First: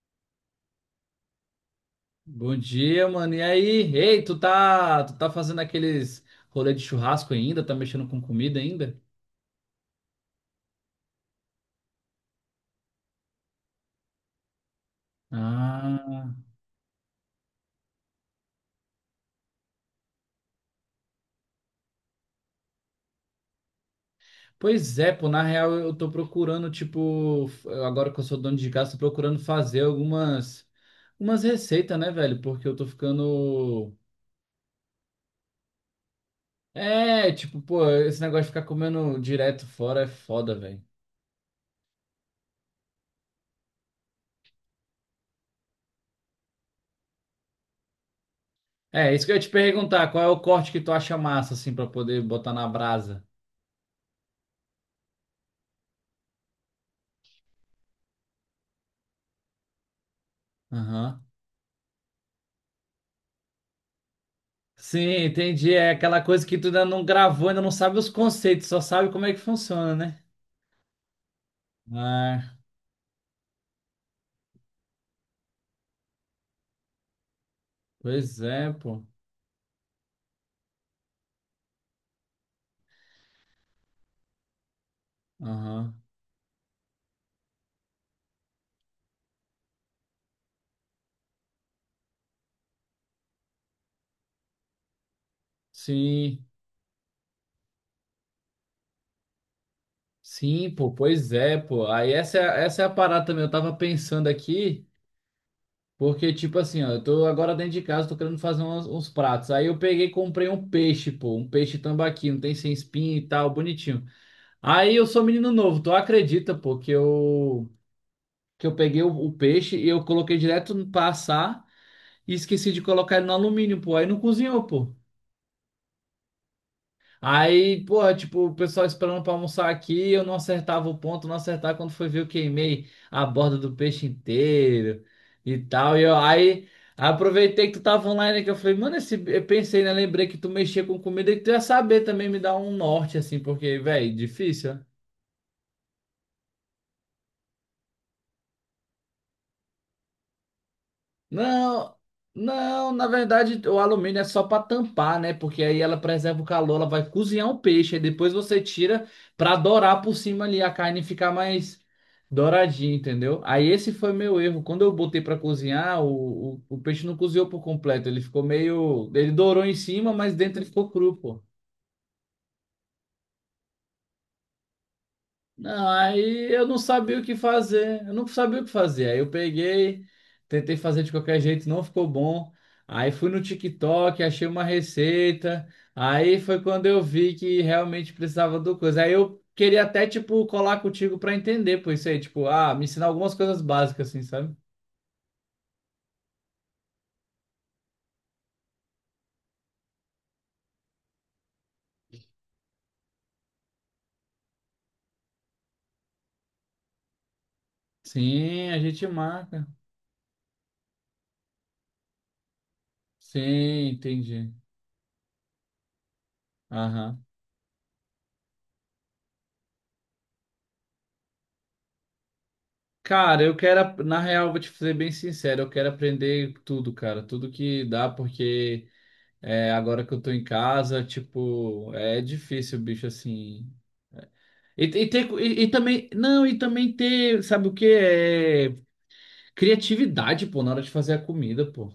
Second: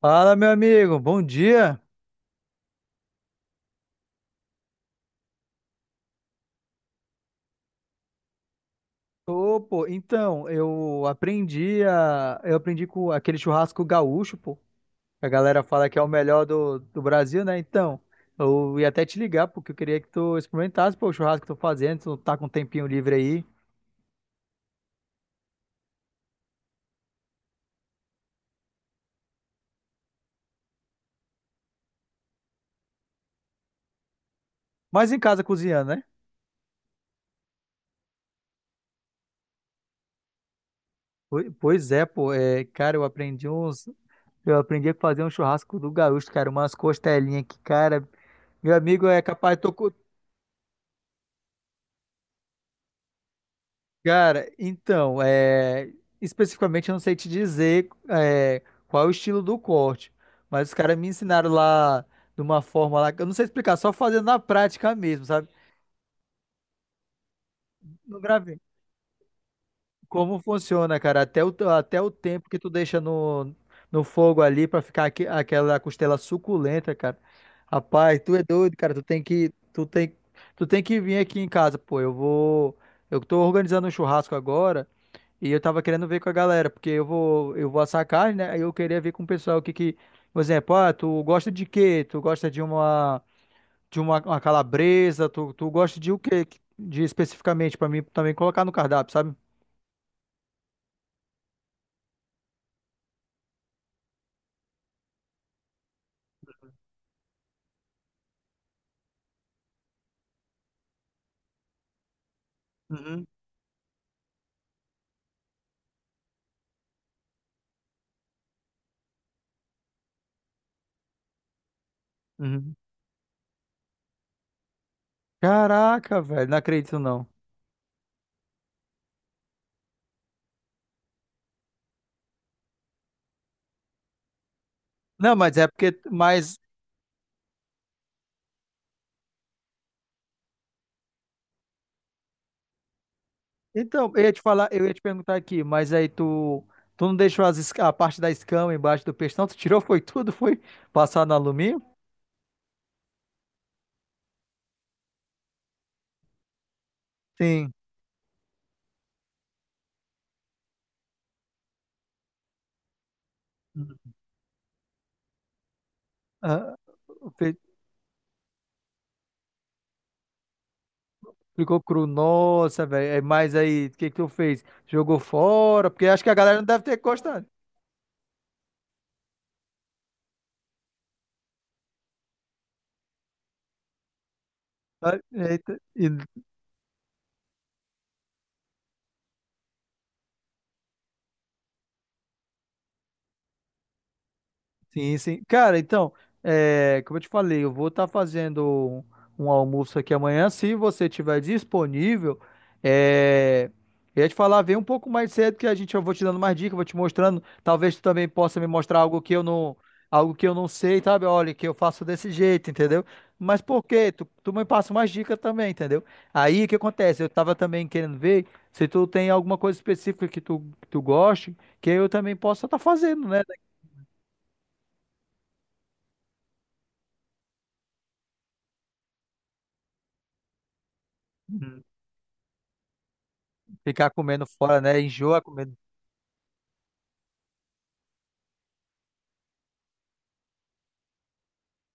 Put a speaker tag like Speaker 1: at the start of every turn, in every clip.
Speaker 1: Fala, meu amigo, bom dia.
Speaker 2: Bom dia, mano. E aí? Ei, tu tá fazendo aqueles rolê de churrasco ainda? Tá mexendo com comida ainda?
Speaker 1: Ô, pô, então, eu aprendi com aquele churrasco gaúcho, pô. Que A galera fala que é o
Speaker 2: Ah,
Speaker 1: melhor do Brasil, né? Então, eu ia até te ligar, porque eu queria que tu experimentasse, pô, o churrasco que eu tô fazendo, tu tá com um tempinho livre aí.
Speaker 2: pois é, pô, na real eu tô procurando, tipo, agora que eu sou dono de casa, tô procurando fazer algumas receitas, né, velho? Porque eu tô ficando
Speaker 1: Mas em casa cozinhando, né?
Speaker 2: é, tipo, pô, esse negócio de ficar comendo direto fora é foda, velho.
Speaker 1: Pois é, pô, é, cara, eu aprendi a fazer um churrasco do gaúcho, cara, umas costelinhas que, cara, meu amigo
Speaker 2: É,
Speaker 1: é
Speaker 2: isso que eu ia te
Speaker 1: capaz, tô,
Speaker 2: perguntar, qual é o corte que tu acha massa assim pra poder botar na brasa?
Speaker 1: Cara, então, é, especificamente eu não sei te dizer é, qual é o estilo do corte, mas os caras me
Speaker 2: Aham.
Speaker 1: ensinaram lá de uma forma lá, que eu não sei explicar, só fazendo na prática
Speaker 2: Sim,
Speaker 1: mesmo, sabe?
Speaker 2: entendi. É aquela coisa que tu ainda não gravou, ainda não sabe os
Speaker 1: Não gravei.
Speaker 2: conceitos, só sabe como é que funciona, né?
Speaker 1: Como funciona, cara, até o tempo que
Speaker 2: Ah,
Speaker 1: tu deixa no, no fogo ali pra ficar aquela costela suculenta, cara. Rapaz, tu
Speaker 2: pois
Speaker 1: é
Speaker 2: é,
Speaker 1: doido, cara,
Speaker 2: pô.
Speaker 1: tu tem que vir aqui em casa, pô, eu vou, eu tô organizando um churrasco agora. E eu tava
Speaker 2: Aham.
Speaker 1: querendo ver com a galera, porque eu vou assar carne, né? Aí eu queria ver com o pessoal o que que, por exemplo, ah, tu gosta de quê? Tu gosta de uma uma calabresa? Tu gosta de o
Speaker 2: Sim,
Speaker 1: quê? De especificamente pra mim também colocar no cardápio, sabe?
Speaker 2: sim, pô, pois é, pô. Aí essa, essa é a parada também. Eu tava pensando aqui, porque, tipo assim, ó, eu tô agora dentro de casa, tô querendo fazer uns pratos. Aí eu peguei e comprei um peixe, pô, um peixe tambaqui, não tem sem espinha
Speaker 1: Uhum,
Speaker 2: e tal, bonitinho. Aí eu sou menino novo, tu acredita, pô, que eu peguei o peixe e eu coloquei direto no passar. E esqueci
Speaker 1: uhum.
Speaker 2: de colocar ele no alumínio, pô. Aí não cozinhou, pô.
Speaker 1: Caraca, velho, não acredito não.
Speaker 2: Aí, pô, tipo, o pessoal esperando pra almoçar aqui, eu não acertava o ponto, não acertava quando foi ver, eu queimei a borda do peixe inteiro
Speaker 1: Não, mas
Speaker 2: e
Speaker 1: é
Speaker 2: tal.
Speaker 1: porque,
Speaker 2: E eu,
Speaker 1: mas
Speaker 2: aí aproveitei que tu tava online que eu falei, mano, esse, eu pensei, né? Lembrei que tu mexia com comida e que tu ia saber também me dar um norte, assim, porque,
Speaker 1: então,
Speaker 2: velho,
Speaker 1: eu ia te falar,
Speaker 2: difícil.
Speaker 1: eu ia te perguntar aqui, mas aí tu tu não deixou a parte da escama embaixo do peixe, não? Tu tirou foi tudo, foi passar no alumínio?
Speaker 2: Não, não, na verdade o alumínio é só para tampar, né? Porque aí ela preserva o calor, ela vai cozinhar o
Speaker 1: Sim.
Speaker 2: peixe, aí depois você tira para dourar por cima ali, a carne ficar mais douradinha, entendeu? Aí esse foi meu erro. Quando eu botei para cozinhar,
Speaker 1: Ah,
Speaker 2: o peixe não cozinhou por completo, ele ficou meio. Ele dourou em cima, mas dentro ele ficou cru, pô.
Speaker 1: ficou cru, nossa, velho. É, mas aí, o que que tu fez? Jogou
Speaker 2: Não,
Speaker 1: fora? Porque acho que a
Speaker 2: aí
Speaker 1: galera não
Speaker 2: eu não
Speaker 1: deve ter
Speaker 2: sabia o que
Speaker 1: gostado.
Speaker 2: fazer, eu não sabia o que fazer. Aí eu peguei, tentei fazer de qualquer jeito, não ficou bom. Aí fui no TikTok, achei uma
Speaker 1: Ah,
Speaker 2: receita.
Speaker 1: eita. E
Speaker 2: Aí foi quando eu vi que realmente precisava do coisa. Aí eu queria até, tipo, colar contigo pra entender, por isso aí, tipo, ah, me ensinar algumas coisas básicas, assim, sabe?
Speaker 1: sim, sim. Cara, então, é, como eu te falei, eu vou estar fazendo um almoço aqui amanhã. Se você tiver disponível, é, eu ia te falar, vem um pouco mais cedo que a gente, eu vou te dando mais dicas, vou te mostrando. Talvez tu também possa me
Speaker 2: Sim, a
Speaker 1: mostrar
Speaker 2: gente marca.
Speaker 1: algo que eu não sei, sabe? Olha, que eu faço desse jeito, entendeu? Mas por
Speaker 2: Sim,
Speaker 1: quê? Tu
Speaker 2: entendi.
Speaker 1: me passa umas dicas também, entendeu? Aí o que acontece?
Speaker 2: Aham.
Speaker 1: Eu tava também querendo ver se tu tem alguma coisa específica que tu goste, que eu também possa estar fazendo, né?
Speaker 2: Cara, eu quero, na real, vou te ser bem sincero, eu quero aprender tudo, cara, tudo que dá, porque é, agora que eu tô em casa, tipo, é difícil, bicho, assim.
Speaker 1: Ficar comendo fora, né?
Speaker 2: E, ter,
Speaker 1: Enjoa
Speaker 2: e
Speaker 1: comendo.
Speaker 2: Também, não, e também ter, sabe o que? É criatividade, pô, na hora de fazer a comida, pô.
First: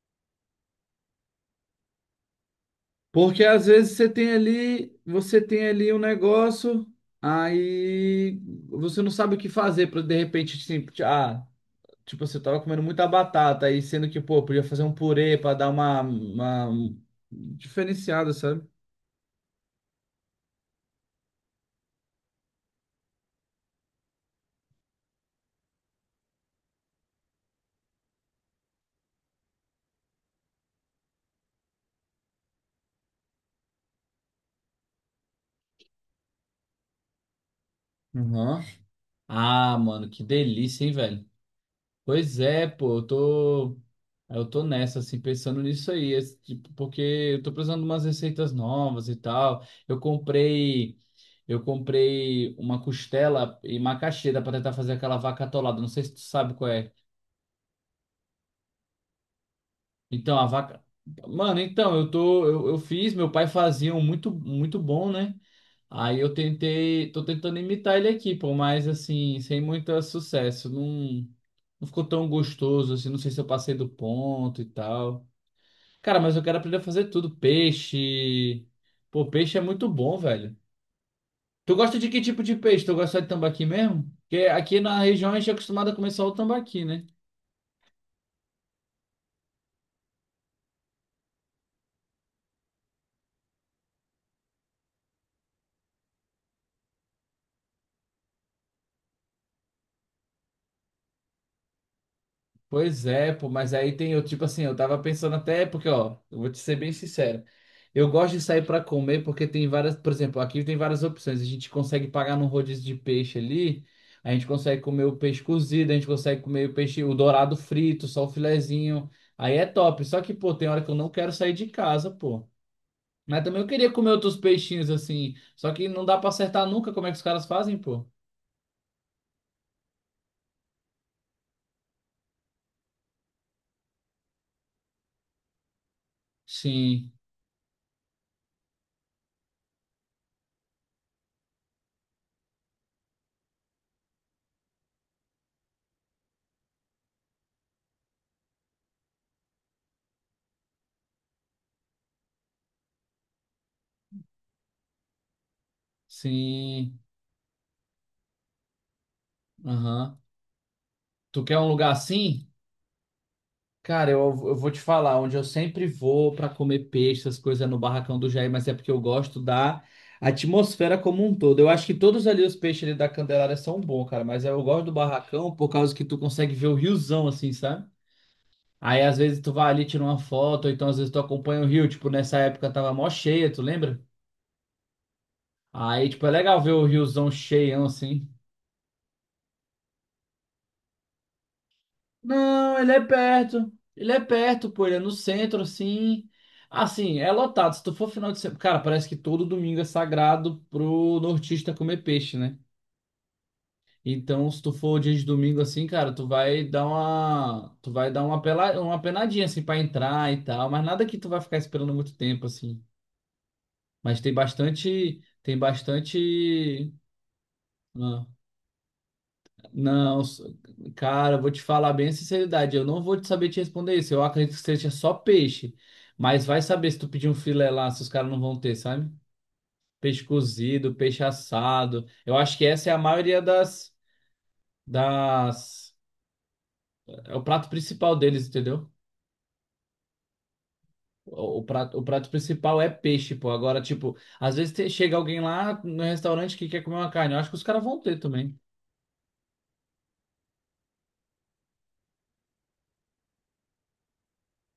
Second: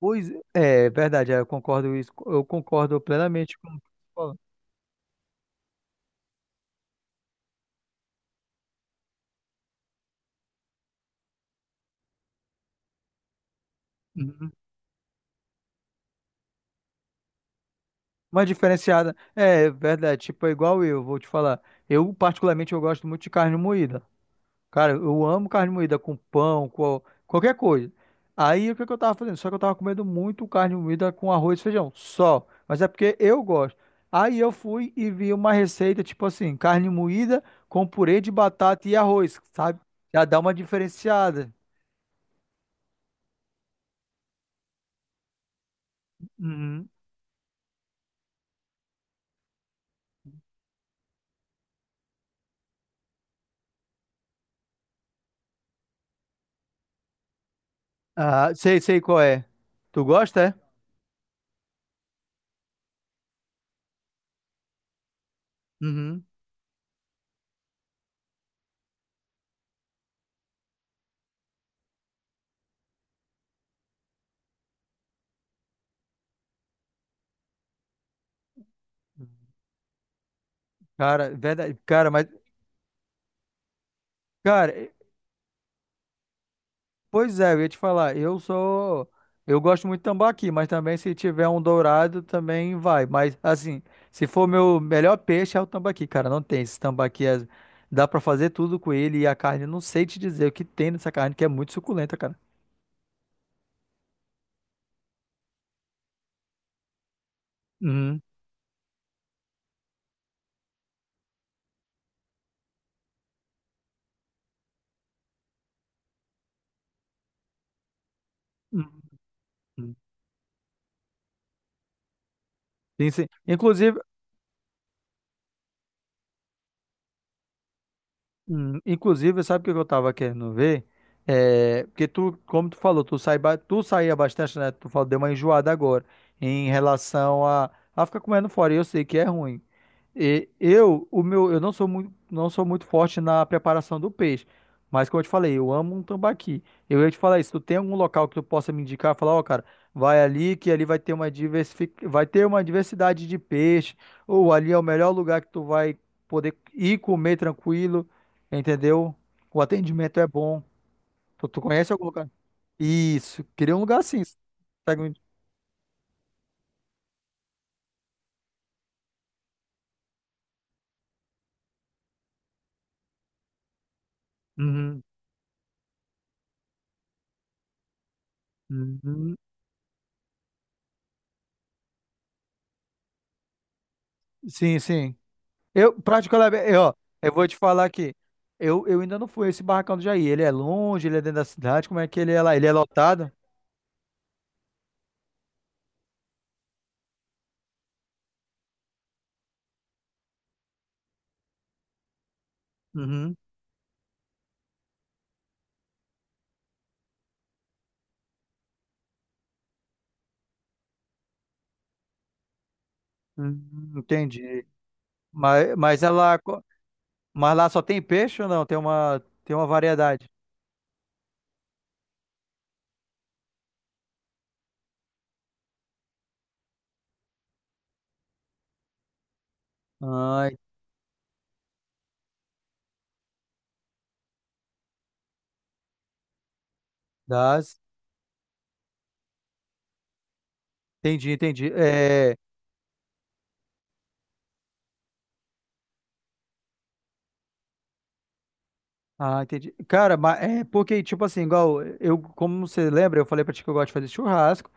Speaker 1: Pois é, é verdade, é, eu concordo isso, eu concordo
Speaker 2: Porque
Speaker 1: plenamente
Speaker 2: às
Speaker 1: com o que
Speaker 2: vezes
Speaker 1: você falou.
Speaker 2: você tem ali um negócio, aí você não sabe o que fazer para de repente, assim, ah, tipo, você tava comendo muita batata, aí sendo que, pô,
Speaker 1: Uhum.
Speaker 2: podia fazer um purê para dar uma diferenciada,
Speaker 1: Uma
Speaker 2: sabe?
Speaker 1: diferenciada, é verdade, tipo, é igual eu, vou te falar. Eu, particularmente, eu gosto muito de carne moída. Cara, eu amo carne moída com pão, com qualquer coisa. Aí o que que eu tava fazendo? Só que eu tava comendo muito carne moída com arroz e feijão, só. Mas é porque eu gosto. Aí eu fui e vi uma receita, tipo assim, carne moída com purê de
Speaker 2: Uhum.
Speaker 1: batata e arroz,
Speaker 2: Ah,
Speaker 1: sabe?
Speaker 2: mano, que
Speaker 1: Já dá uma
Speaker 2: delícia, hein, velho?
Speaker 1: diferenciada.
Speaker 2: Pois é, pô, eu tô nessa, assim, pensando nisso aí, esse tipo,
Speaker 1: Uhum.
Speaker 2: porque eu tô precisando de umas receitas novas e tal. Eu comprei uma costela e macaxeira pra tentar fazer aquela vaca atolada, não sei se tu sabe qual é.
Speaker 1: Ah, sei, sei qual é. Tu
Speaker 2: Então,
Speaker 1: gosta,
Speaker 2: a
Speaker 1: é?
Speaker 2: vaca... Mano, então, eu fiz, meu pai fazia um muito, muito bom, né? Aí
Speaker 1: Uhum.
Speaker 2: eu tentei, tô tentando imitar ele aqui, pô, mas assim, sem muito sucesso, não, não ficou tão gostoso, assim, não sei se eu passei do ponto e tal. Cara, mas eu quero aprender a fazer tudo. Peixe. Pô, peixe é muito bom, velho.
Speaker 1: Cara, é
Speaker 2: Tu
Speaker 1: verdade.
Speaker 2: gosta de
Speaker 1: Cara,
Speaker 2: que
Speaker 1: mas,
Speaker 2: tipo de peixe? Tu gosta de tambaqui mesmo? Porque
Speaker 1: cara,
Speaker 2: aqui na região a gente é acostumado a comer só o tambaqui, né?
Speaker 1: pois é, eu ia te falar, eu sou. Eu gosto muito de tambaqui, mas também se tiver um dourado também vai. Mas assim, se for meu melhor peixe é o tambaqui, cara, não tem. Dá pra fazer tudo com ele e a carne, não sei te dizer o que tem nessa carne, que é muito suculenta, cara.
Speaker 2: Pois é, pô, mas aí tem eu, tipo assim, eu tava pensando até, porque, ó, eu vou te ser bem sincero. Eu
Speaker 1: Uhum,
Speaker 2: gosto de sair pra comer porque tem várias, por exemplo, aqui tem várias opções. A gente consegue pagar num rodízio de peixe ali, a gente consegue comer o peixe cozido, a gente consegue comer o peixe, o dourado frito, só o
Speaker 1: uhum,
Speaker 2: filezinho. Aí é
Speaker 1: uhum.
Speaker 2: top. Só que, pô, tem hora que eu não quero sair de casa, pô.
Speaker 1: Sim, sim.
Speaker 2: Mas também eu queria
Speaker 1: Inclusive,
Speaker 2: comer outros peixinhos assim, só que não dá pra acertar nunca como é que os caras fazem, pô.
Speaker 1: inclusive, sabe o que eu tava querendo ver? É, porque tu, como tu falou, tu, sai, tu saía bastante, né? Tu falou, deu uma enjoada agora em
Speaker 2: Sim,
Speaker 1: relação a ficar comendo fora, e eu sei que é ruim. E eu, o meu, eu não sou muito, não sou muito forte na preparação do peixe, mas como eu te falei, eu amo um tambaqui. Eu ia te falar isso, tu tem algum local que tu possa me indicar, falar, ó, cara, vai ali que ali vai ter uma diversific... vai ter uma diversidade de peixe, ou ali é o melhor lugar que tu vai poder ir
Speaker 2: sim.
Speaker 1: comer tranquilo, entendeu? O atendimento
Speaker 2: Aham.
Speaker 1: é bom.
Speaker 2: Tu quer
Speaker 1: Tu
Speaker 2: um lugar
Speaker 1: conhece algum lugar?
Speaker 2: assim?
Speaker 1: Isso, queria um lugar
Speaker 2: Cara,
Speaker 1: assim.
Speaker 2: eu vou te
Speaker 1: Segue me-
Speaker 2: falar, onde eu sempre vou para comer peixe, essas coisas é no barracão do Jair, mas é porque eu gosto da atmosfera como um todo. Eu acho que todos ali os peixes ali da Candelária são bons, cara, mas eu gosto do
Speaker 1: uhum,
Speaker 2: barracão por causa que tu consegue ver o riozão assim, sabe? Aí às
Speaker 1: uhum.
Speaker 2: vezes tu vai ali, tira uma foto, ou então às vezes tu acompanha o rio, tipo nessa época tava mó cheia, tu lembra?
Speaker 1: Sim, sim. Eu,
Speaker 2: Aí tipo é legal
Speaker 1: particularmente,
Speaker 2: ver
Speaker 1: eu,
Speaker 2: o
Speaker 1: ó,
Speaker 2: riozão
Speaker 1: eu vou te falar
Speaker 2: cheião
Speaker 1: aqui.
Speaker 2: assim.
Speaker 1: Eu ainda não fui a esse barracão do Jair. Ele é longe, ele é dentro da cidade. Como é que ele é lá? Ele é
Speaker 2: Não, ele é
Speaker 1: lotado?
Speaker 2: perto. Ele é perto, pô. Ele é no centro, assim. Assim, é lotado. Se tu for final de semana. Cara, parece que todo domingo é sagrado pro nortista comer peixe, né?
Speaker 1: Uhum.
Speaker 2: Então, se tu for dia de domingo assim, cara, tu vai dar uma. Tu vai dar uma, pela... uma penadinha, assim, pra entrar e tal. Mas nada que tu vai ficar esperando muito tempo, assim. Mas tem
Speaker 1: Entendi.
Speaker 2: bastante. Tem
Speaker 1: Mas, mas ela, co-
Speaker 2: bastante.
Speaker 1: mas lá só tem
Speaker 2: Ah,
Speaker 1: peixe ou não? Tem uma
Speaker 2: não,
Speaker 1: variedade.
Speaker 2: cara, eu vou te falar bem a sinceridade, eu não vou te saber te responder isso. Eu acredito que seja só peixe, mas vai saber se tu pedir um filé lá, se os caras não vão ter, sabe? Peixe
Speaker 1: Ai,
Speaker 2: cozido, peixe assado. Eu acho que essa é a maioria das, é o prato
Speaker 1: das.
Speaker 2: principal deles, entendeu?
Speaker 1: Entendi, entendi.
Speaker 2: O prato
Speaker 1: É,
Speaker 2: principal é peixe, pô. Agora, tipo, às vezes chega alguém lá no restaurante que quer comer uma carne. Eu acho que os caras vão ter também.
Speaker 1: ah, entendi. Cara, mas é porque, tipo assim, igual eh, eu, como você lembra, eu falei pra ti que eu gosto de fazer churrasco,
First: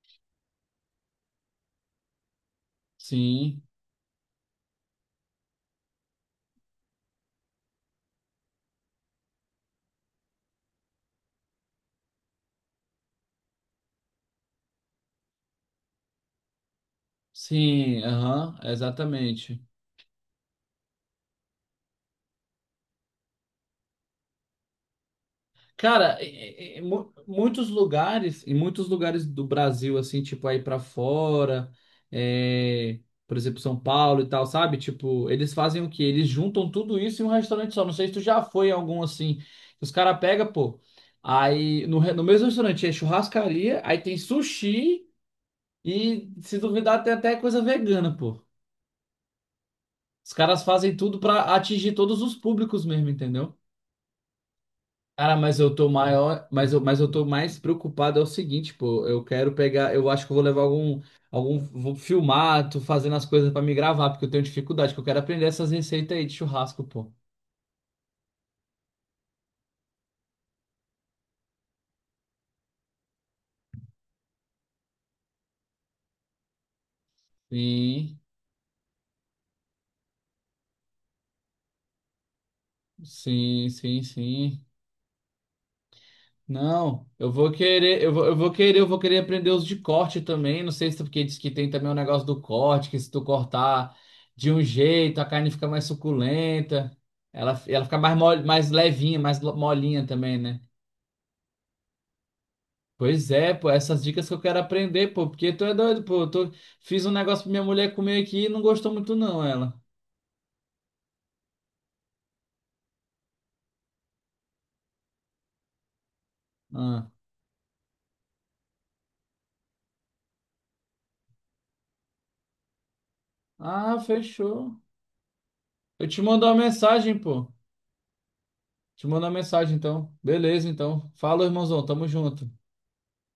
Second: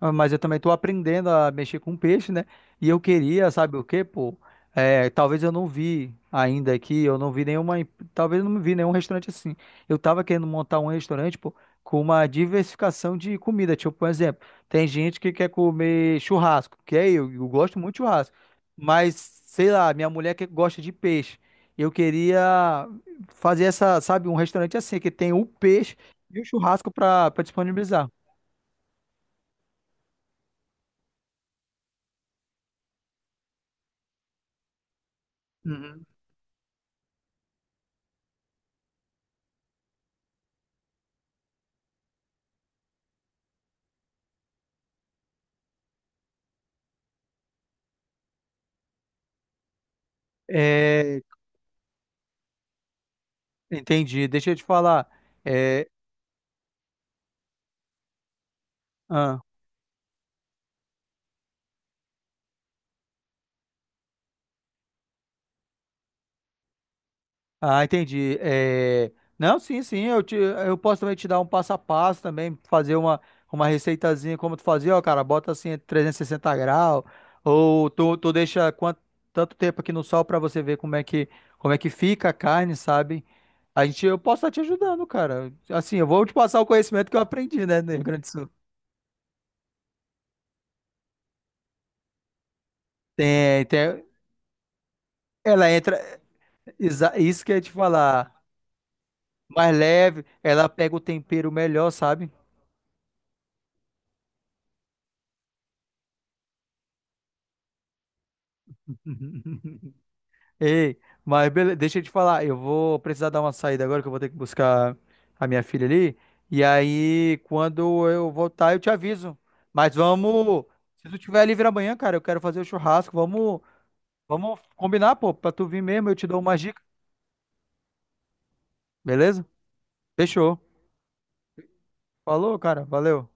Speaker 1: ah, mas eu também tô aprendendo a mexer com peixe, né? E eu queria,
Speaker 2: Sim,
Speaker 1: sabe o quê, pô? É, talvez eu não vi ainda aqui, eu não vi nenhuma, em- talvez eu não vi nenhum restaurante assim. Eu tava querendo montar um restaurante, pô, com uma diversificação de comida. Tipo, por exemplo, tem gente que quer comer churrasco, eu gosto muito de
Speaker 2: sim,
Speaker 1: churrasco,
Speaker 2: aham,
Speaker 1: mas
Speaker 2: exatamente.
Speaker 1: sei lá, minha mulher que gosta de peixe. Eu queria fazer essa, sabe, um restaurante assim, que tem o peixe
Speaker 2: Cara,
Speaker 1: e o churrasco para
Speaker 2: muitos
Speaker 1: disponibilizar.
Speaker 2: lugares, em muitos lugares do Brasil, assim, tipo, aí pra fora, é, por exemplo, São Paulo e tal, sabe? Tipo, eles fazem o quê?
Speaker 1: Uhum.
Speaker 2: Eles juntam tudo isso em um restaurante só. Não sei se tu já foi em algum assim. Os caras pegam, pô, aí no, re- no mesmo restaurante é churrascaria, aí tem sushi e, se duvidar, tem até coisa vegana, pô. Os caras fazem tudo
Speaker 1: É,
Speaker 2: pra atingir todos os públicos mesmo, entendeu?
Speaker 1: entendi. Deixa eu te falar.
Speaker 2: Cara, mas eu
Speaker 1: É,
Speaker 2: tô maior, mas eu tô mais preocupado é o seguinte, pô, eu
Speaker 1: ah.
Speaker 2: quero pegar, eu acho que eu vou levar vou filmar, tô fazendo as coisas pra me gravar, porque eu tenho dificuldade, que eu quero aprender essas receitas aí de churrasco, pô.
Speaker 1: Ah, entendi. É, não, sim, sim, eu, te... eu posso também te dar um passo a passo também, fazer uma receitazinha como tu fazia, ó, cara, bota assim 360°, ou tu,
Speaker 2: Sim,
Speaker 1: tu deixa quanto... tanto tempo aqui no sol pra você ver como é que fica a carne, sabe?
Speaker 2: sim,
Speaker 1: A
Speaker 2: sim,
Speaker 1: gente, eu posso estar te
Speaker 2: sim.
Speaker 1: ajudando, cara. Assim, eu vou te passar o
Speaker 2: Não,
Speaker 1: conhecimento que eu
Speaker 2: eu vou
Speaker 1: aprendi, né, no Rio
Speaker 2: querer,
Speaker 1: Grande do Sul.
Speaker 2: eu vou querer aprender os de corte também, não sei se é porque diz que tem também o negócio do corte, que se tu
Speaker 1: Tem,
Speaker 2: cortar
Speaker 1: tem...
Speaker 2: de um jeito, a carne fica
Speaker 1: Ela
Speaker 2: mais
Speaker 1: entra,
Speaker 2: suculenta,
Speaker 1: isso que eu ia te
Speaker 2: ela fica mais,
Speaker 1: falar,
Speaker 2: mole, mais levinha, mais
Speaker 1: mais
Speaker 2: molinha
Speaker 1: leve,
Speaker 2: também, né?
Speaker 1: ela pega o tempero melhor, sabe?
Speaker 2: Pois é, pô, essas dicas que eu quero aprender, pô, porque tu é doido, pô, eu tô... fiz um negócio pra minha mulher comer aqui e não gostou muito não, ela.
Speaker 1: Ei, mas beleza, deixa eu te falar, eu vou precisar dar uma saída agora que eu vou ter que buscar a minha filha ali. E
Speaker 2: Ah,
Speaker 1: aí, quando eu voltar, eu te aviso. Mas vamos, se tu tiver livre amanhã, cara, eu quero fazer o churrasco. Vamos,
Speaker 2: ah,
Speaker 1: vamos
Speaker 2: fechou.
Speaker 1: combinar, pô, pra tu vir
Speaker 2: Eu
Speaker 1: mesmo, eu
Speaker 2: te
Speaker 1: te dou
Speaker 2: mando uma
Speaker 1: umas dicas,
Speaker 2: mensagem, pô. Te mando uma
Speaker 1: beleza?
Speaker 2: mensagem, então.
Speaker 1: Fechou.
Speaker 2: Beleza, então. Fala, irmãozão, tamo junto.
Speaker 1: Falou, cara, valeu.